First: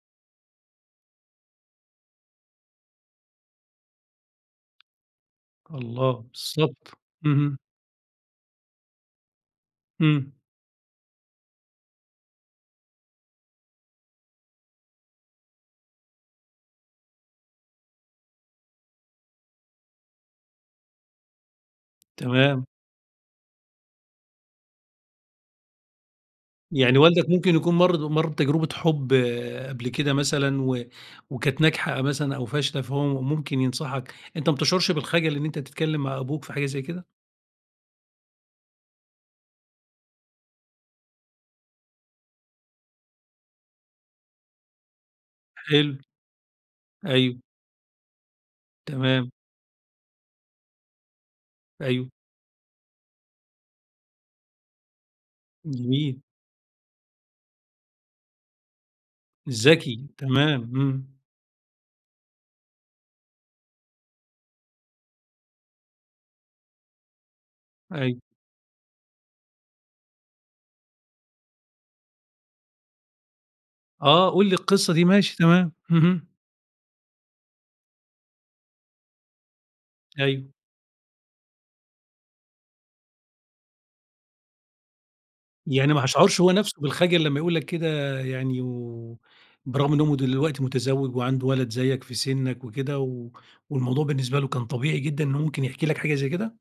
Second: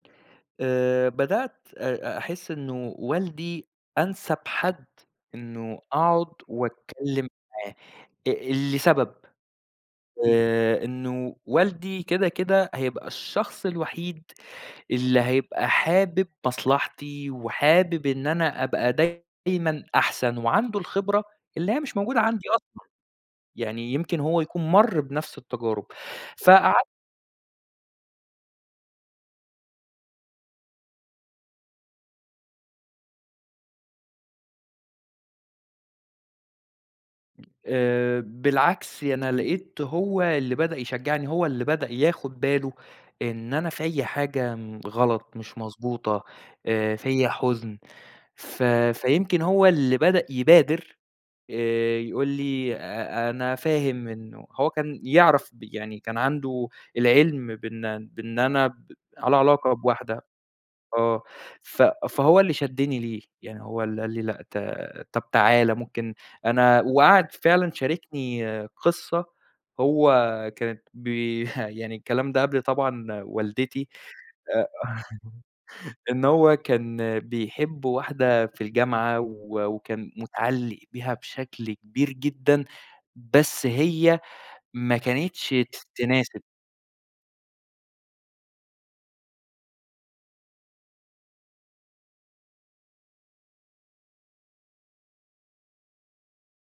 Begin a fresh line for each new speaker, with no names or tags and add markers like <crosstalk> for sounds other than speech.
آآ بدأت آآ أحِس إنه والدي أنسَب حد إنه
الله!
أقعُد
بالضبط.
وأتكلّم
اهم.
معاه آآ لسبب،
إمم.
آآ إنه والدي كده، كده هيبقى الشخص الوحيد اللي هيبقى حابِب مصلحتي وحابِب إن أنا أبقى دايمًا أحسن، وعنده الخبرة اللي هي مش موجودة عندي
تمام.
أصلًا. يعني يمكن هو يكون مَر بنفس التجارب. فقع
يعني والدك ممكن يكون مَر د مَر بتجربة حُب قبل كده مثلًا و وكانت ناجحة مثلًا أو فاشلة، فهو ممكن ينصحك، أنت ما بتشعُرش بالخَجَل إن أنت تتكلّم مع أبوك في حاجة زي كده؟
آآ بالعكس، أنا لقيت هو اللي بدأ يشجّعني، هو اللي بدأ ياخُد باله إن أنا فيّا حاجة م غلط مش
حلو.
مضبوطة، آآ فيّا
أيوه.
حُزن. ف
تمام.
فيمكن هو اللي بدأ يبادر آآ
أيوه.
يقول لي: "آآ، أنا فاهم إنه" هو كان يعرف ب يعني كان
جميل.
عنده العِلْم بإن بإن أنا ب على علاقة
ذكي.
بواحدة
تمام، إمم.
آه. ف فهو اللي شَدِّني ليه. يعني هو اللي قال لي: "لأ، ط طب تعالَ ممكن أنا" وقعد فعلًا
أيوه.
شاركني قصّة، هو كانت بي <chuckles> يعني الكلام ده قبل طبعًا والدتي.
آه، قُل لي
آآ
القصّة دي ماشي، تمام،
<chuckles> إنه
اهم.
هو كان بيحب واحدة في الجامعة و وكان
أيوه.
مِتعلّق بيها بشكل كبير جدًا، بس هي ما كانتش ت
يعني ما هيشعُرش
تناسب.
هو نفسه بالخجل لمّا يقول لك كده يعني و بالرغم إن هو دلوقتي متزوِّج وعنده ولد زيّك في سِنّك وكده و والموضوع بالنسبة له كان طبيعي جدًا إن ممكن يحكي لك حاجة زي كده؟